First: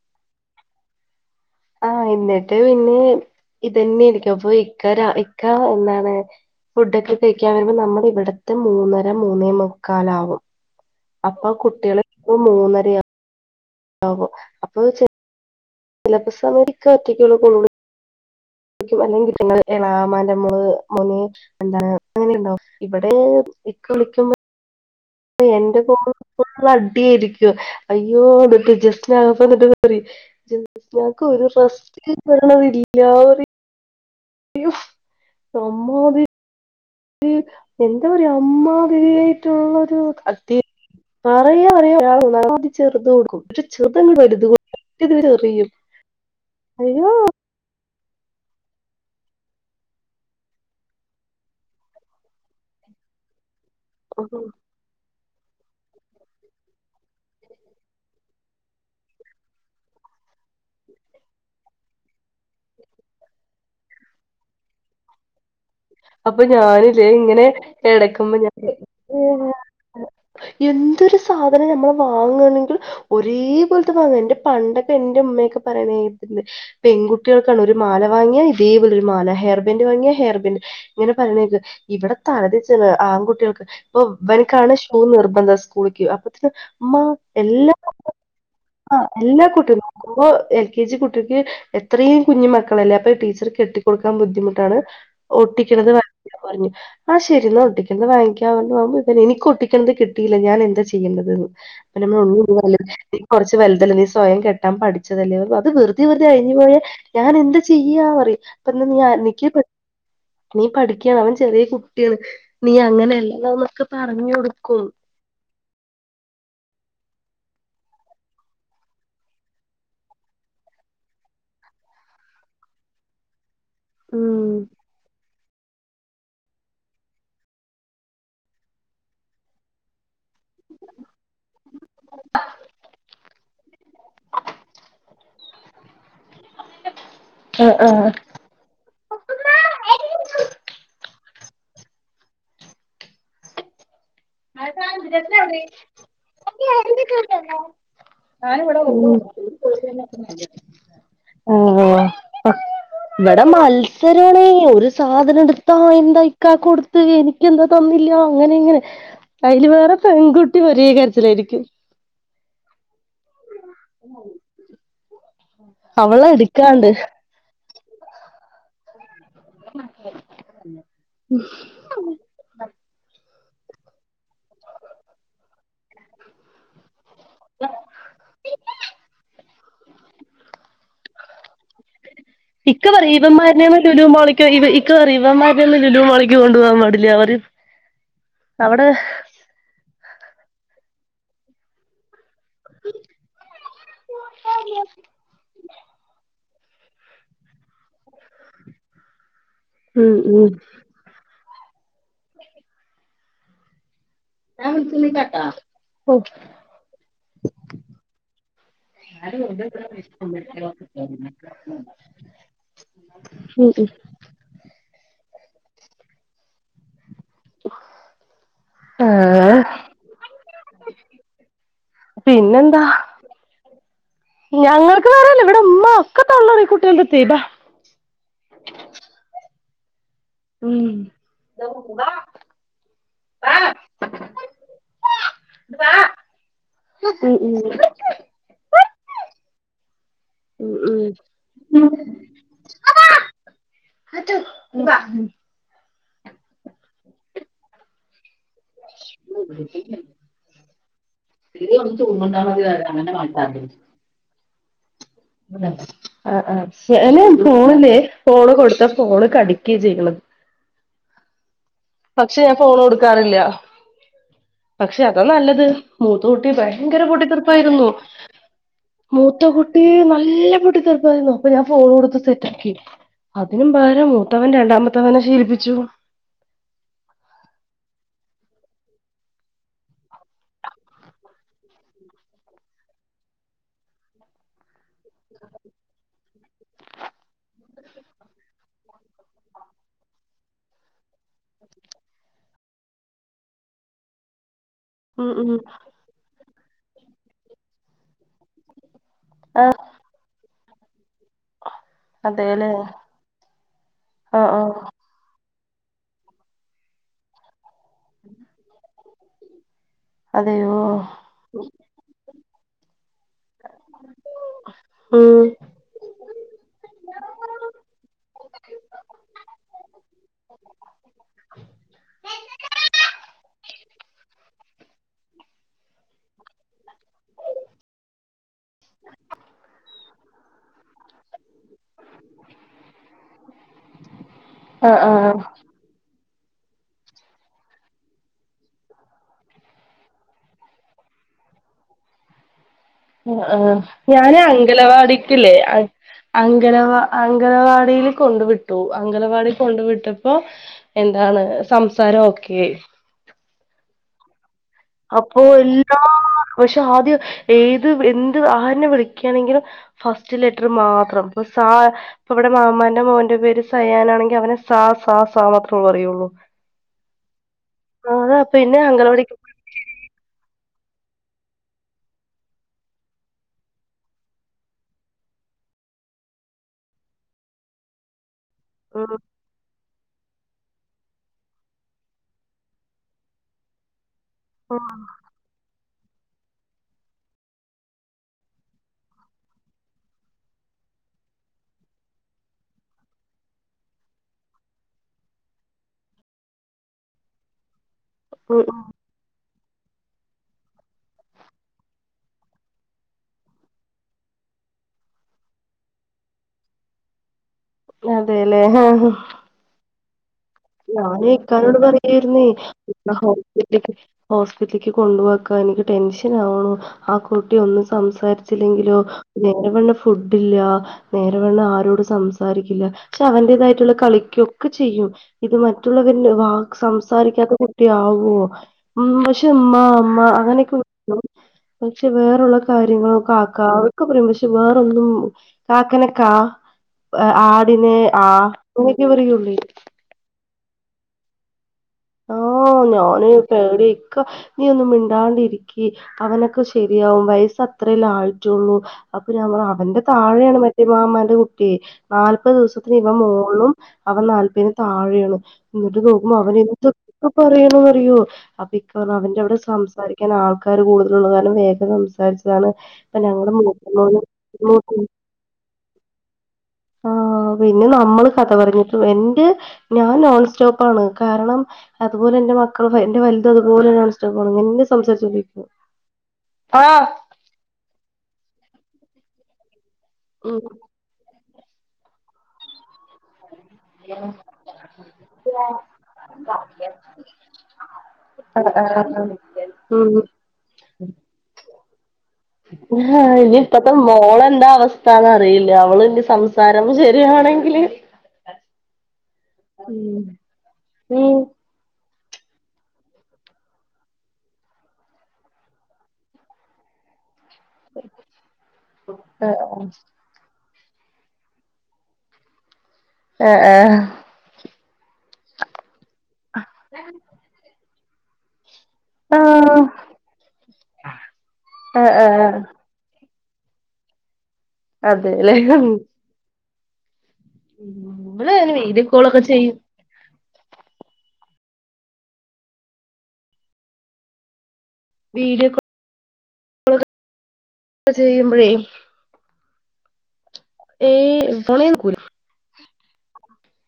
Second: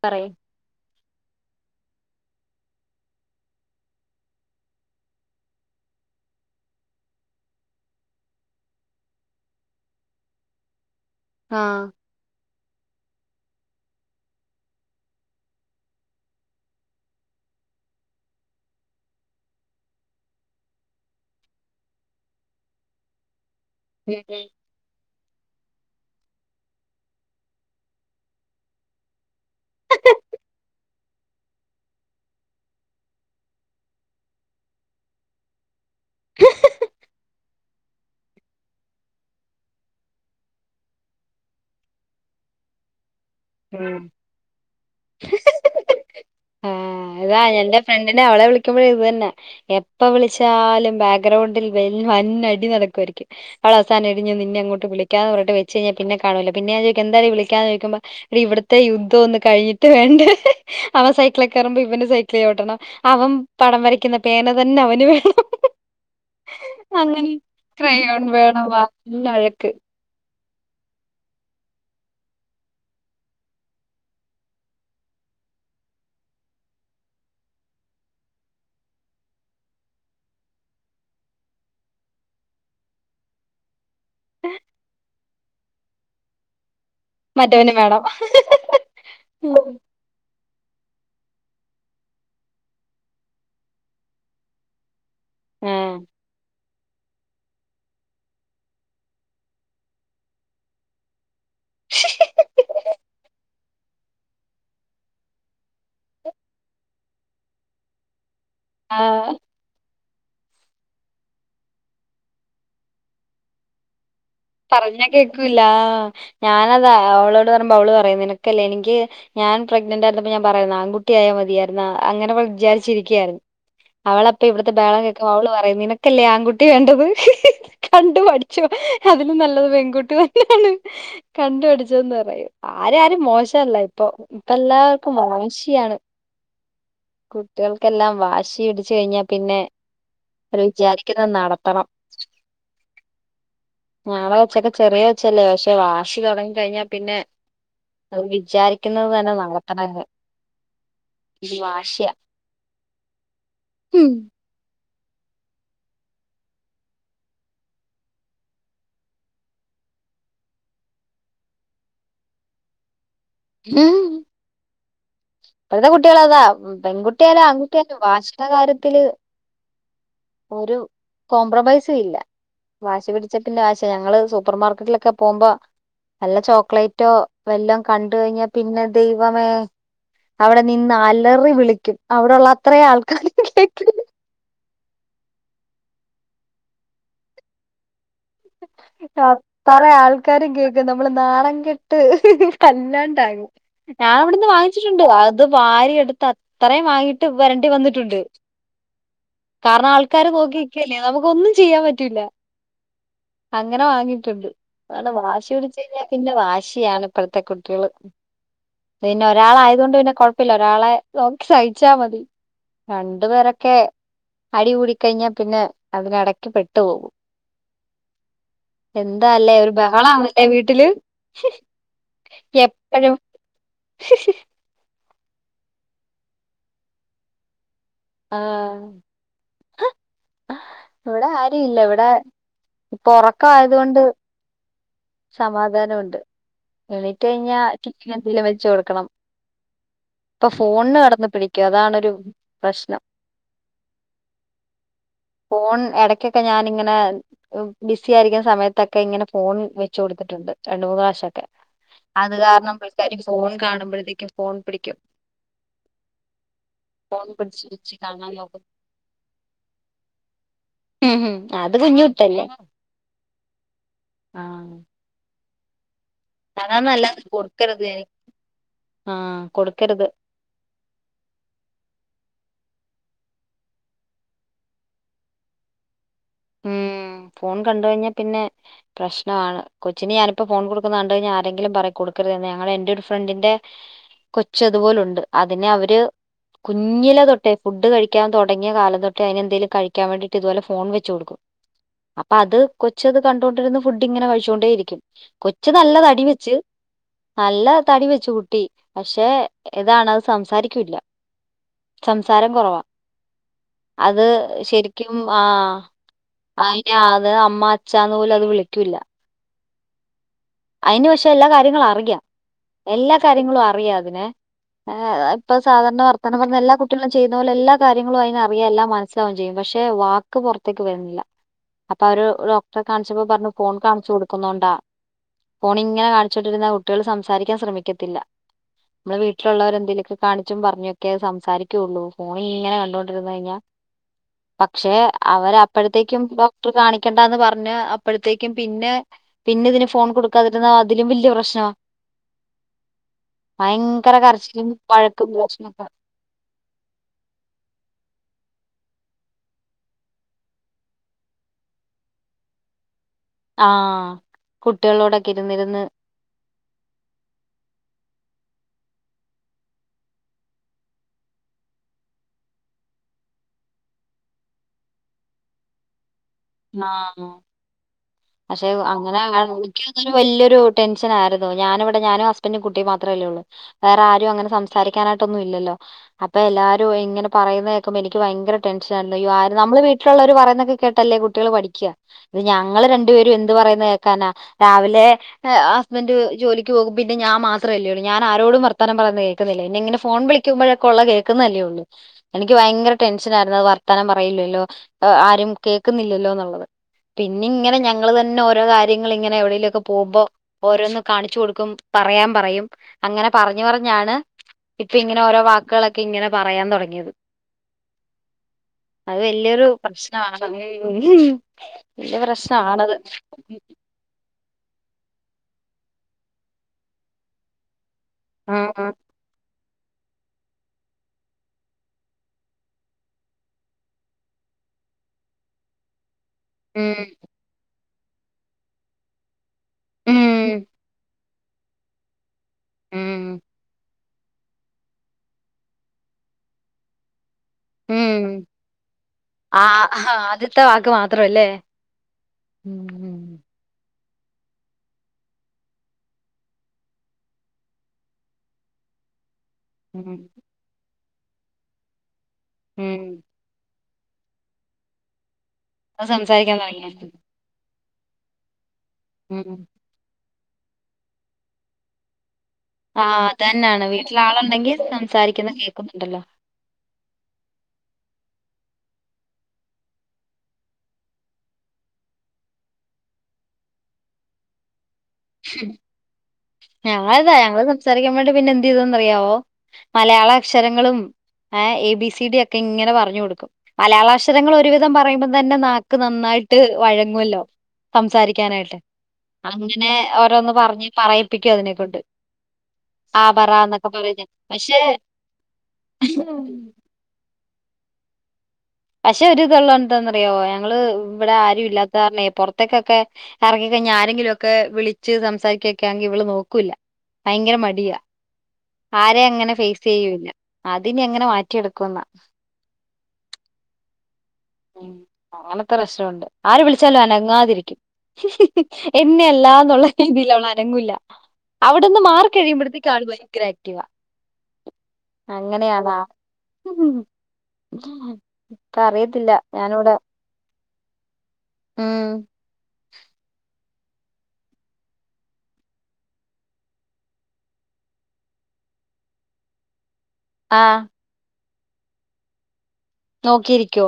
പറ ആ എന്നിട്ട് പിന്നെ ഇതന്നെയ എനിക്ക് അപ്പൊ ഇക്ക ഇക്ക എന്താണ് ഫുഡ് ഒക്കെ കഴിക്കാൻ വരുമ്പോ നമ്മുടെ ഇവിടത്തെ മൂന്നര മൂന്നേ മുക്കാല് ആവും. അപ്പൊ ആഹ് കുട്ടികളെ മൂന്നര ആവും അപ്പൊ സിലബസ് അവർക്ക് ഒറ്റക്കള്ള കൊ അല്ലെങ്കി നിങ്ങള് എളാമാന്റെ മോള്അങ്ങനെണ്ടാവും ഇവിടെ ഇക്ക വിളിക്കുമ്പോ എന്റെ പോ ള് അടിയ്രിക്കുംഅയ്യോ [unintelligible] ക്കൊ [unintelligible] റസ്റ്റ്ന്ന് പറിണത് ഇല്ലാ തി അയ്യോ റൊമ്മാതി എന്താ പറയാ അമ്മാതിരിയ്‌ട്ടുള്ളരു അടി പറയ പറയാ ചെറ് തൊ ഉം കുട്ടിന്റെ [unintelligible] രുതു സത്യത്തിൽ [unintelligible] റിയും അയ്യോ ഫ്രണ്ടി നെ അവളെ വിളിക്കുമ്പോഴും ഇത് തന്നെ എപ്പം വിളിച്ചാലും ബാക്ക്ഗ്രൗണ്ടിൽ വെൽ വൻ അടിനട [unintelligible] രികേ അവൾ അവസാനം ടി ഞ് നിന്നെങ്ങോട്ട് വിളിക്കാന്ന് പറഞ്ഞട്ട് വെച്ച് കയിഞ്ഞാ പിന്നെ കാണൂലാ പിന്നെ ഞാൻ ചോയ്ക്കും എന്താടീവിളിക്കാഞ്ഞേ ചോയിക്കുമ്പോ ഇവിടത്തെ യുദ്ധം ഒന്ന് കഴിഞ്ഞിട്ട് വേണ്ടേ അവൻ സൈക്കിളൊ കെയറുമ്പോ ഇവന് സൈക്കിള് ചൗട്ടണം അവ പടം വരയ്ക്കുന്ന പേന തന്നെ അവന് വേണം അപ്പൊ ഞാനില്ലേ അങ്ങനെ ഇങ്ങനെ ക്രയോൺ എടക്കുമ്പോ ഞാൻ വേണം വൻ വഴക്ക് എന്തൊരു സാധനം നമ്മൾ വാങ്ങാണെങ്കിൽ ഒരേപോലത്തെ വാങ്ങാന്റെ പണ്ടൊക്കെ ന്റെ ഉമ്മ കേ പറയുന്നേ കേൾക്കണ്ട് പെൺകുട്ടിയോൾക്കാണ് ഒര് മാല വാങ്ങ്യ ഇതേ പോലെ ഒര് മാല ഹെർബ്ന്റ് വാങ്ങിയ ഹെ ർബന്റ് ഇങ്ങനെ പറി ണേക്ക് ഇവിടെ തല തിര്ച്ചത് ആൺകുട്ടിയേൾക്ക് ഇപ്പൊ ഇവനിക്കാണ് ഷൂ നിർ എന്താ സ്കൂൾക്ക് യേ അപ്പോത്തിന്നും അമ്മ മറ്റവന് എല്ലാ മ വേണം ക്ക ളുംആ എല്ലാ കുട്ടികളും [unintelligible] മ്പോൾ കേ ജി കുട്ടിക്ക് എത്രയും കുഞ്ഞു മക്കളല്ലേ അപ്പൊ ഈ ടീച്ചർ കെട്ടിക്കൊടുക്കാൻ ബുദ്ധിമുട്ടാണ് ഓ ചിലത് [unintelligible] ആഹ് ണ്ടാപറഞ്ഞു ആ ശരി ന്നാ ഒട്ടിക്ക എന്നാ വാങ്ങിക്കാവണ്ട് പോകുമ്പോ ഇതെ എനിക്ക് ഒട്ടിക്കണത് കിട്ടിയില്ല ഞാൻ എന്താ ചെയ്യണ്ടത് ന്ന് പിന്നെ നമ്മ [unintelligible] കുറച്ച് ച്ച് വലുതല്ലേ നീ സ്വയം കെട്ടാൻ പഠിച്ചതല്ലേ അത് വെറുതെ തെ അയ്ന് ങ്ങനെ ഞാനെന്താചെയ്യാ പറിം ഇപ ന്ന് നീ അന ആഹ് [unintelligible] നീ പഠിക്കാണ് അവൻ ചെറിയ കുട്ടിയാണ് നീ അങ്ങനെയല്ലല്ലന്നൊക്കെ പറ പറഞ്ഞാ കേക്കൂലാ ഞാനതാ അവളോട് പറിമ്പോൾ അവള് പറയുംനിനക്കല്ലേ എനിക്ക് ഞാൻ പ്രെഗ്നന്റ് ആരുന്നപ്പോ ഞാൻ പറയുന്നാ ആൺകുട്ടി യായാ മതിയാർന്ന് അങ്ങനെ വിചാരിച്ചിരിക്ക അവളപ്പ ഉം ഇവിടെത്തെ ഇവിടെത്തെ ബഹളം കേക്കുമ്പോ അവള് പ നിനക്കല്ലേ ആൺകുട്ടി വേണ്ടത് കണ്ടു പഠിച്ചോ അതിലും നല്ലത് പെൺകുട്ടി ത ന്നേണ് കണ്ടുപഠിച്ചന്ന് പറയും ആര ആരും മോശല്ല ഇപ്പൊ ഇപ്പ എല്ലാവർക്കും വാശിയാണ് ഉ കുട്ടികൾക്കെല്ലാം വാശി ഇടിച്ച് കഴിഞ്ഞാൽ പിന്നെ അവ വിചാരിക്കുന്ന നട ത്തണം [unintelligible] ഞാന ഇവിടെ വാശി തുടങ്ങി കഴിഞ്ഞാ പിന്നെ വിചാരിക്കുന്നത് തന്നെ നടത്തണംന്ന് [unintelligible] ഓ ഒരു ഓ വാശിയാ ഇവിടെ മത്സരാണ് സാധനം എടുത്താ അയന്തയ്ക്കാ കൊടുത്ത് എനിക്ക എന്താ തന്നില്ല അങ്ങനെ ഇങ്ങനെ അതിൽ വേറെ പെൺകുട്ടി പീകരിച്ചിലായിരിക്കും ഹം ഇപ്പോഴത്തെ കുട്ടികൾ അവളെ അതാ എടുക്കാണ്ട് പെൺകുട്ട്യാ യാ ആൺകുട്ടിയാലോ വാഷ്ട കാര്യത്തില് ഒരു കോംപ്രമൈസ ഇല്ല വാശി പിടി ചറ്റിൻ്റെ ആശ ഞങ്ങള് സൂപ്പർ മാർക്കറ്റിലൊക്കെ പോകുമ്പോ നല്ല ചോക്ലേറ്റ് റ്റോ വല്ലം കണ്ട കഴിഞ്ഞാ പിന്നെ ദൈവമേ അവിടെ നിന്ന് അലറി വിളിക്കും അവിടെള്ള അത്രയും ഇക്ക പറ ആൾക്കാരും ഇവന്മാര്നെ ന്നു കേക്കും ലുലുമാളിൽക് ഒയ്‌വ് ഇക്ക പറയു ഇവന്മാരെന്നും ലുലുമാളിക് കൊണ്ടോവാൻ പാടില്ല പറിം ആ പറേ ആൾക്കാരും കേക്ക നമ്മള് നാണംകെട്ട് അല്ലാണ്ടാകും ഞാൻ അവിടുന്ന് വാങ്ങിച്ചിട്ടുണ്ട് അത് വാരി എടുത്ത അ ഇത്ര യും വാങ്ങിട്ട് വരണ്ടി വന്നിട്ടുണ്ട് കാരണം ഉം ആൾക്കാര് ഉം നോക്കിനിക്കല്ലേ നമുക്ക് ഒന്നും ചെയ്യാൻ പറ്റൂല്ല അങ്ങനെ വാങ്ങ ആ വാശി പിടച്ച് കഴിഞ്ഞാ ഉം പിന്നെ വാശിയാണ് ഇപ്പഴത്തെ കുട്ടികള് പിന്നെ ഒരാള ആയത കൊണ്ട് പിന്നെ കൊഴപ്പില്ല ഒരാളെ നോക്കി സഹിച്ചാ മതി രണ്ടു ഉം പേരൊക്കെ ഉം അടി കൂടിക്കഴിഞ്ഞാ പിന്നെ അതിടക്ക് പെട്ടു പോകും എന്താല്ലേ ആഹ് ഒരു ബാഹളാന്നല്ലേ വീട്ടില് പിന്നെന്താ എപ്പഴും ഞങ്ങൾക്ക് വേറെല്ല ഇവിടെ ഉമ്മ ഒക്കെ തള്ള കുട്ടിക തീബാ ആ ഉം ഇവിടെ ആര ഇല്ല ഇവിടെ ഇപ്പൊ ഉറക്ക ആയത കൊണ്ട് സമാധാനം ഉണ്ട് എണീറ്റ് ഉം കഴിഞ്ഞാ ഉം എന്തെങ്കിലും വെച്ച് കൊടുക്കണം ഇപ്പൊ ഉം ഫോണ് ഉം കടന്ന് പിടിക്കും അതാണരു പ്രശ്നം ഫോൺ ഇടക്കൊക്കെ ഞാനിങ്ങനെ ബിസി ആയിരിക്കുന്ന സമയത്തൊക്കെ ഇങ്ങനെ ഫോൺ വെ വ കൊടുത്തിട്ടുണ്ട് രണ്ടണ്ട് മൂന്ന് പ്രാവശ്യം ഒക്കെ അത് കാരണം പക്കാ ഫോൺ കാണുമ്പോഴത്തേക്കും ഫോൺ പിടിക്കും ആ ആ ഫോൺ പിടിച്ച് ഫോണില് പിടിച്ച് കാണാൻ പോള് നോക്കും കൊടുത്ത പോള് കടിക്കുക ചെയ്യണത് ഉം ഉം ഹ അത് കുഞ്ഞു കുട്ടല്ലേ കൊടുക്കാറില്ല ആ പക്ഷെ അതാ നല്ലത് മൂത്ത കൂട്ടി അതാ ഭയങ്കര നല്ലത് കൊടുക്കരുത് പൊട്ടിത്തെറുപ്പായിരുന്നു ഞാൻ. ആ മൂത്ത കുട്ടി കൊടുക്കരുത് നല്ല പൊട്ടി തർപ്പമായിരുന്നു അപ്പൊ ഞാൻ ഫോൺ കൊടുത്ത് സെറ്റ ആക്കി അതിനും വേരെ മൂത്തവൻ രണ്ടാമത്തവനെ ശീലിപ്പിച്ചു ഉം ഫോൺ കണ്ട കഴിഞ്ഞാൽ പിന്നെ പ്രശ്നമാണ് കൊച്ചിന് ഞാനിപ്പോ ഫോൺ കൊടുക്കുന്നത കഴിഞ്ഞാ ആരെങ്കിലും പറ കൊടുക്കരു ഞങ്ങ എന്റെ ഒരു ഫ്രണ്ടിന്റെ കൊച്ച അപലണ്ട് അതിനെ അവര് കുഞ്ഞില തൊട്ടേ ഫുഡ് കഴിക്കൻ തുടങ്ങിയാല തൊട്ട അതിനെന്തേലും കഴാൻ വേണ്ടീട്ട് തുപോലെ ഫോൺെ അപ്പൊ അത് കൊച്ചത് കണ്ടൊണ്ടിരുന്ന ഫുഡ് ഇങ്ങനെ കഴിച്ചൊണ്ടേരിക്കും ഉം ഉം കൊച്ചു നല്ല തടി വെച്ച് നല്ല തടി വെച്ചു കുട്ടി പക്ഷെ ഏതാണ അത് സംസാരിക്കില്ല സംസാരം അതേല്ലേ കുറവാ അത് ആഹ് ആഹ് ശരിക്കും ആ അ അത് അമ്മ അച്ഛാന്ന് പോലും അത് വിളിക്കൂല്ല അതെയോ അതിന് പശെ എല്ലാ കാര്യങ്ങളും അറിയാം എല്ലാ കാര്യങ്ങളും അറിയാം അതിനെ ഉം ഇപ്പ സാധാരണ വർത്തനംഞ്ഞ എല്ലാ കുട്ടികളും ചെയുന്ന പോലെ എല്ലാ കാര്യങ്ങളും അതിന അറിയാം എല്ലാം മനസ്സിലാവുക ചെയ്യും പക്ഷെ പക്ഷെ വാക്ക് പുറത്തേക്ക് വരുന്നില്ല അപ്പൊ അവര് ഡോക്ടറെ കാണിച്ചപ്പോ പറഞ്ഞു ഫോൺ കാണിച്ചു കൊടുക്കുന്നുണ്ടാ ഫോൺ ഇങ്ങനെ കാണിച്ച ച്ചട്ടിരുന്ന കുട്ടികള് സംസാരിക്കാൻ ശ്രമിക്കത്തില്ല നമ്മെ വീട്ടിലുള്ളവരെ എന്തെങ്കലുമൊക്കെ കാണിച്ചും പറഞ്ഞൊക്കെ സംസാരിക്കുള്ളൂ ഫോണ ഇങ്ങനെ കണ്ടോണ്ടിരന്ന് കഴിഞ്ഞാൽ പക്ഷെ ആഹ് ആഹ് അവർ അപ്പോഴത്തേക്കും കാണിക്കണ്ടന്ന് പറഞ്ഞ് അപ്പോഴത്തേക്കും പിന്നെ പിന്നെ ഇതിന് ഫോൺ കൊടുക്കാതിരുന്ന അതിലും വല്യ പ്രശ്ന ആ ഞാന വഴക്കും അംഗലവാടിക്കല്ലേ പ്രശ്നൊക്കെ അങ്കവാ അംഗണവാടിൽ കൊണ്ട വിട്ടു അംഗലവാടി കൊണ്ട വിട്ടപ്പോ എന്താണ് സംസാരം ഒക്കെയ ആ അപ്പോ എല്ലാ പക്ഷെ ആദ്യം ഏത് എന്ത് ആ വിളിയ്ക്കണെങ്കിലും ഫസ്റ്റ് ലെറ്റർ മാത്രം ഇപ്പോ ഇവിടെ മാമൻ്റെ മോൻ്റെ പേര് സ തയ്യാനാണെങ്കിൽ അവനെ സാ സ സാ മാത്രേള്ള അറിയുള്ളൂ ആ പക്ഷെ പിന്നെ അങ്ങനെ അംഗനവാടിക്ക് ആ വല്ൊരു ടെഷ ആായിരുന്നു ഞാനിവിടെ ഞാനും ഹസ്ബൻറും കുട്ടിയ മാത്രേല്ലേ ഉള്ളൂ വേറെ ആരും അങ്ങനെ സംസാരിക്കാനായിട്ട് ഒന്നും ഇല്ലല്ലോ അപ്പൊ എല്ലാരും ഇങ്ങനെയുന്നതക്കുമ്പോ എനിക്ക് ഭയങ്കര ടെൻഷ ഉം ആരുന്നു നമ്മ വീലുള്ളവർ പറയുന്നൊക്കെ കേട്ടല്ലേ കുട്ട കുട്ടികൾ പഠിക്ക ഇത് ഞങ്ങള് രണ്ടു പേരും എന്ത് പറയുന്ന കേക്കാനാ ഉം രാവിലെ. ഹസ്ബൻഡ് ജോലിക്ക് പോകും പിന്ന ഞാൻ മാത്രമല്ലേൂ ഞൻ ആരോടും വർത്താനം പറന്ന് കേൾക്കുന്നില്ല ഇെ ഇങ്ങന ഫോൺ വിളിക്കുമ്പോഴ- ള്ള കേൾക്കുന്നല്ലേയുള്ളൂ. എനിക്ക് വയങ്കര ടെൻഷൻ ആയിരുന്നു. അത് വർത്താനം പറയില്ലല്ലോ. ആരും കേക്കുന്നി ല്ലോ ന്ന്ള്ളത് പിന്നെ ഇങ്ങെനെ ഞങ്ങൾ തന്നെ ഓരോ ഉം കാര്യങ്ങള് ഇങ്ങനെ എവിടേലോ. പൂമ്പോ ഓരോന്ന് കാണിച്ചു കൊടുക്കും. പറയാൻ പറയും. അങ്ങനെ പറഞ്ഞ് പറഞ്ഞാണ് ഇപ്പോ ഇങ്ങനെ ഓരോ വാക്കുകളൊക്കെ ഇങ്ങനെ പറയാൻ തൊടങ്ങിയത് അതേല്ലേ ആ പ്രശ്നാണ് [unintelligible] ഞാനിക്കാനോട് പറയായിരുന്നേ [unintelligible] ഹോസ്പിറ്റലേക്ക് കൊണ്ടു പോക ഇക്ക എനിക്ക് ടെൻഷൻ ആകുണു ആ കുട്ടി ഒന്ന് ആഹ് സംസാരിച്ചില്ലെങ്കിലോ? [unintelligible] നേരെവണ്ണ ഫുഡ് ഇല്ല. നേരെവണ്ണ ആരോടും സംസാരിക്കില്ല. പക്ഷേ അവന്റേതായിട്ടുള്ള കളിക്കൊ ചിയ്യും ഇത് മറ്റുള്ളവര്നെ വാക് ഉം സംസാരിക്കാത്ത കുട്ടിയാവോ ഉം ദ്മ്മാ അമ്മ ഉം അങ്ങനൊക്കെ [inaudible] ക്കും പക്ഷേ വേറുള്ള ഉം കാര്യങ്ങളക്കാ. കാ ഒക്കെ [unintelligible] വേറൊന്നും കാക്കനെ കാ ആടിനെ ഉം ആ അങ്ങനെയൊക്കെ പറയുള്ളേ ഇത്ത വാക്ക് മാത്രല്ലേ ആ ഉം ഞാന് പേടി ഇക്ക നീ ഒന്നും മിണ്ടാണ്ടിരിക്കി അവനൊക്കെ ശര്യാവും. വയസ് അത്രേല്ല ആയിട്ടുള്ളൂ അ ഞമ്മള് ഉം അവന്റെ ഉം താഴെയാണ് മറ്റേ മാമാന്റെ കുട്ട്യേ. നാല്പത് ദിവസത്തിന് ഉം. ഇവൻ മോള്ലും അവൻ നാല്പതിന് താഴെ വീണു എന്നിട്ട് അത് നോക്കുമ്പോ സംസാരിക്കാൻ അവന് തുടങ്ങിയ എന്തോ പറയെന് അറിയോ അഭിക്ക പറഞ്ഞു അവന്റെ അവിടെ ഉം സംസാരിക്ക. ക്കാന് ആൾക്കാര് കൂടുതലുള്ള കാരണം വേഗം സംസാരിചിരിക്കാം ആഹ് താണ് ഞങ്ങടെ അതന്നാണ് വീട്ടിൽ മൂത്തമോന് ആളുണ്ടെങ്കിൽ മൂത്തേ സംസാരിക്കുന്ന കേൾക്കുന്നുണ്ടല്ലോ [unintelligible] ആ പിന്ന നമ്മള് കഥ പറഞ്ഞിട്ട്ള്ള് എന്റെ ഞാൻ നോൺ സ്റ്റോപ്പാണ് കാരണം അതുപോലെന്റെ മക്കൾപ്പ എന്റെ വലുത് അതുപോലെന്നെ നോൺ സ്റ്റോപ്പ്‌ ആണ് ഇങ്ങനെന്നെ ആഹ് ഞങ്ങൾ ഇതാ ഞങ്ങള് സംസാരിക്കാൻ വേണ്ടി പിന്നെ എന്ത് ചെയ്തന്ന് അറിയാവോ മലയാള അക്ഷരങ്ങളും ഏ എ ബി സി ഡി യോക്കെ ഇങ്ങനെ പറഞ്ഞു കൊടുക്കും. മലയാളാക്ഷരങ്ങൾ ഒരുവിധം പറയുമ്പം തന്നെ നാക്ക് നന്നായിട്ട് വഴങ്ങുവല്ലോ? സംസാരിക്കാനായിട്ട് ആ ഏ ഓരോന്ന് പറഞ്ഞ് പറയിപ്പിക്കും അതിനെക്കൊണ്ട് ആ ഇനിയിപ്പത്തെ മോളെന്താ പക്ഷെ അവസ്ഥന്നറിയില്ല. അവള് ഇനി സംസാരം ശരിയാണെ ല് [unintelligible] പക്ഷേ ഒരുത്ള്ളോന്താന്നറിയാവോ ഞങ്ങള് ഉം ഇവ്ടെ ആരും ഇല്ലാത്ത കാരണേ പൊറത്തേക്കൊക്കെ എറങ്ങിക്കഴിഞ്ഞാ ആരെങ്കിലൊക്കെ വിളിച്ച് സംസാരിക്കൊക്കാണങ്കില് ഇവള് നോക്കൂല്ല. ഭയങ്കര മടിയാ. ആരേ അങ്ങനെ ആഹ് ഫേസ്യ്യൂല്ല. അത് ഇനി എങ്ങനെ മാറ്റിയെടുക്കുന്നാ ആ ആ ഉം അങ്ങനത്തെ പ്രശ്നമുണ്ട് ആര് വിളിച്ചാലും അനങ്ങാതിരിക്കും. എന്നെയല്ലാ ആഹ് എന്നുള്ള രീതിയിൽ അവള് അനങ്ങൂല്ല അവിടന്ന് ആഹ് മാറി ആഹ് കഴിയുമ്പോഴത്തേക്ക് ആൾ പോയ് ഗ്രാറ്റീവാ അതേല്ലേ? ഉം ഉം. ഇവള് അങ്ങനെ ഇപ്പ വീഡിയോ അറിയത്തില്ല കോളൊക്കെ ചെയ്യും ഞാനിവിടെ ഉം വീഡിയോ കോ ക്ക ചെയ്യുമ്പഴേ ആ ഏ പണിയൊന്നുടുക്കുല നോക്കിയിരിക്കോ?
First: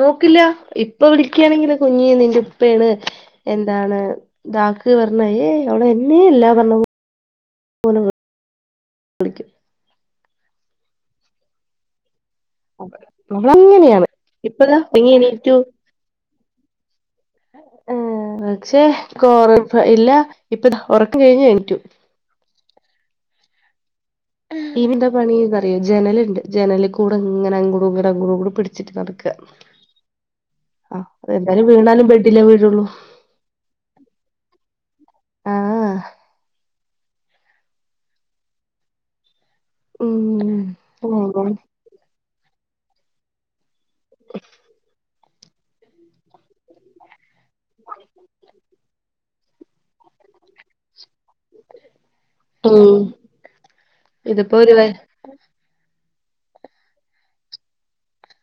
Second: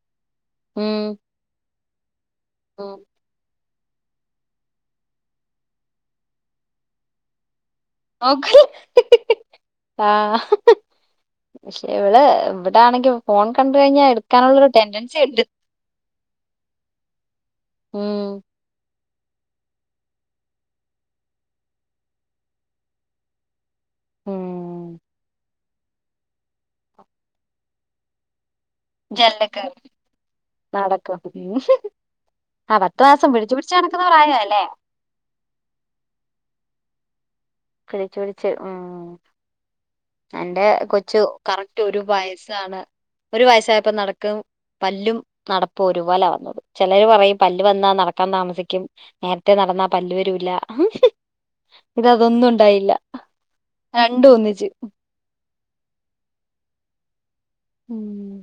നോക്കില്ല ഇപ്പ വിളിക്കയാണെങ്കിൽ കുഞ്ഞി നിന്റെ ഉപ്പയണ് ഉം എ എതാണ്തക്ക് പറഞ്ഞ ഏ അവളെ എന്നെയ ഇല്ലാ പറഞ്ഞ ക്ക ആ പക്ഷെ ഇവിടെ ഇവിടാണെങ്കി ഫോൺ കണ്ട കഴിഞ്ഞാ അവളങ്ങനെയാണ് എടുക്കാനുള്ളരു ഇപ്പതാ ടെൻഡൻസി ഉണ്ട് ആ ഏ ഉം പക്ഷേ കൊറ ഇല്ല ഇപ്പ ഉറക്കം കഴിഞ്ഞ എണീറ്റു ഉം ഈവിട്ടിന്റെ പണി എന്താറിയോ ജനലുണ്ട് ജനലിൽ കൂടെ ഇങ്ങനെ അങ്ങേട ഇങ്ങോട കൂടെ പിടി വച്ചിട്ട് നടക്ക ജനലിൽ കേറി നടക്കും ആ വീഴുള്ളൂ പത്ത് മാസം പിടിച്ചു പിടിച്ച നടക്കുന്ന പറായ അല്ലേ ആ കൈക്ക്പിടിച്ച് ഉ എന്റെ ഉം കൊച്ചു ഉം കറക്റ്റ് ഒരു വായസ് ഒരു വയസ്സായപ്പോ നടക്കും പല്ലും നടപ്പും ഒരുപോല വന്നത് ചിലർ പറയും പല്ല് വന്നാൽ നടക്കാൻ താമസിക്കും നേ രത്തെനടന്നാ പല്ല വരൂല്ല ഇത തൊന്നും ഉണ്ടായില്ല രണ്ട ഇതിപ്പോ ഒന്നിച്ചു ഒരു വയ ഉം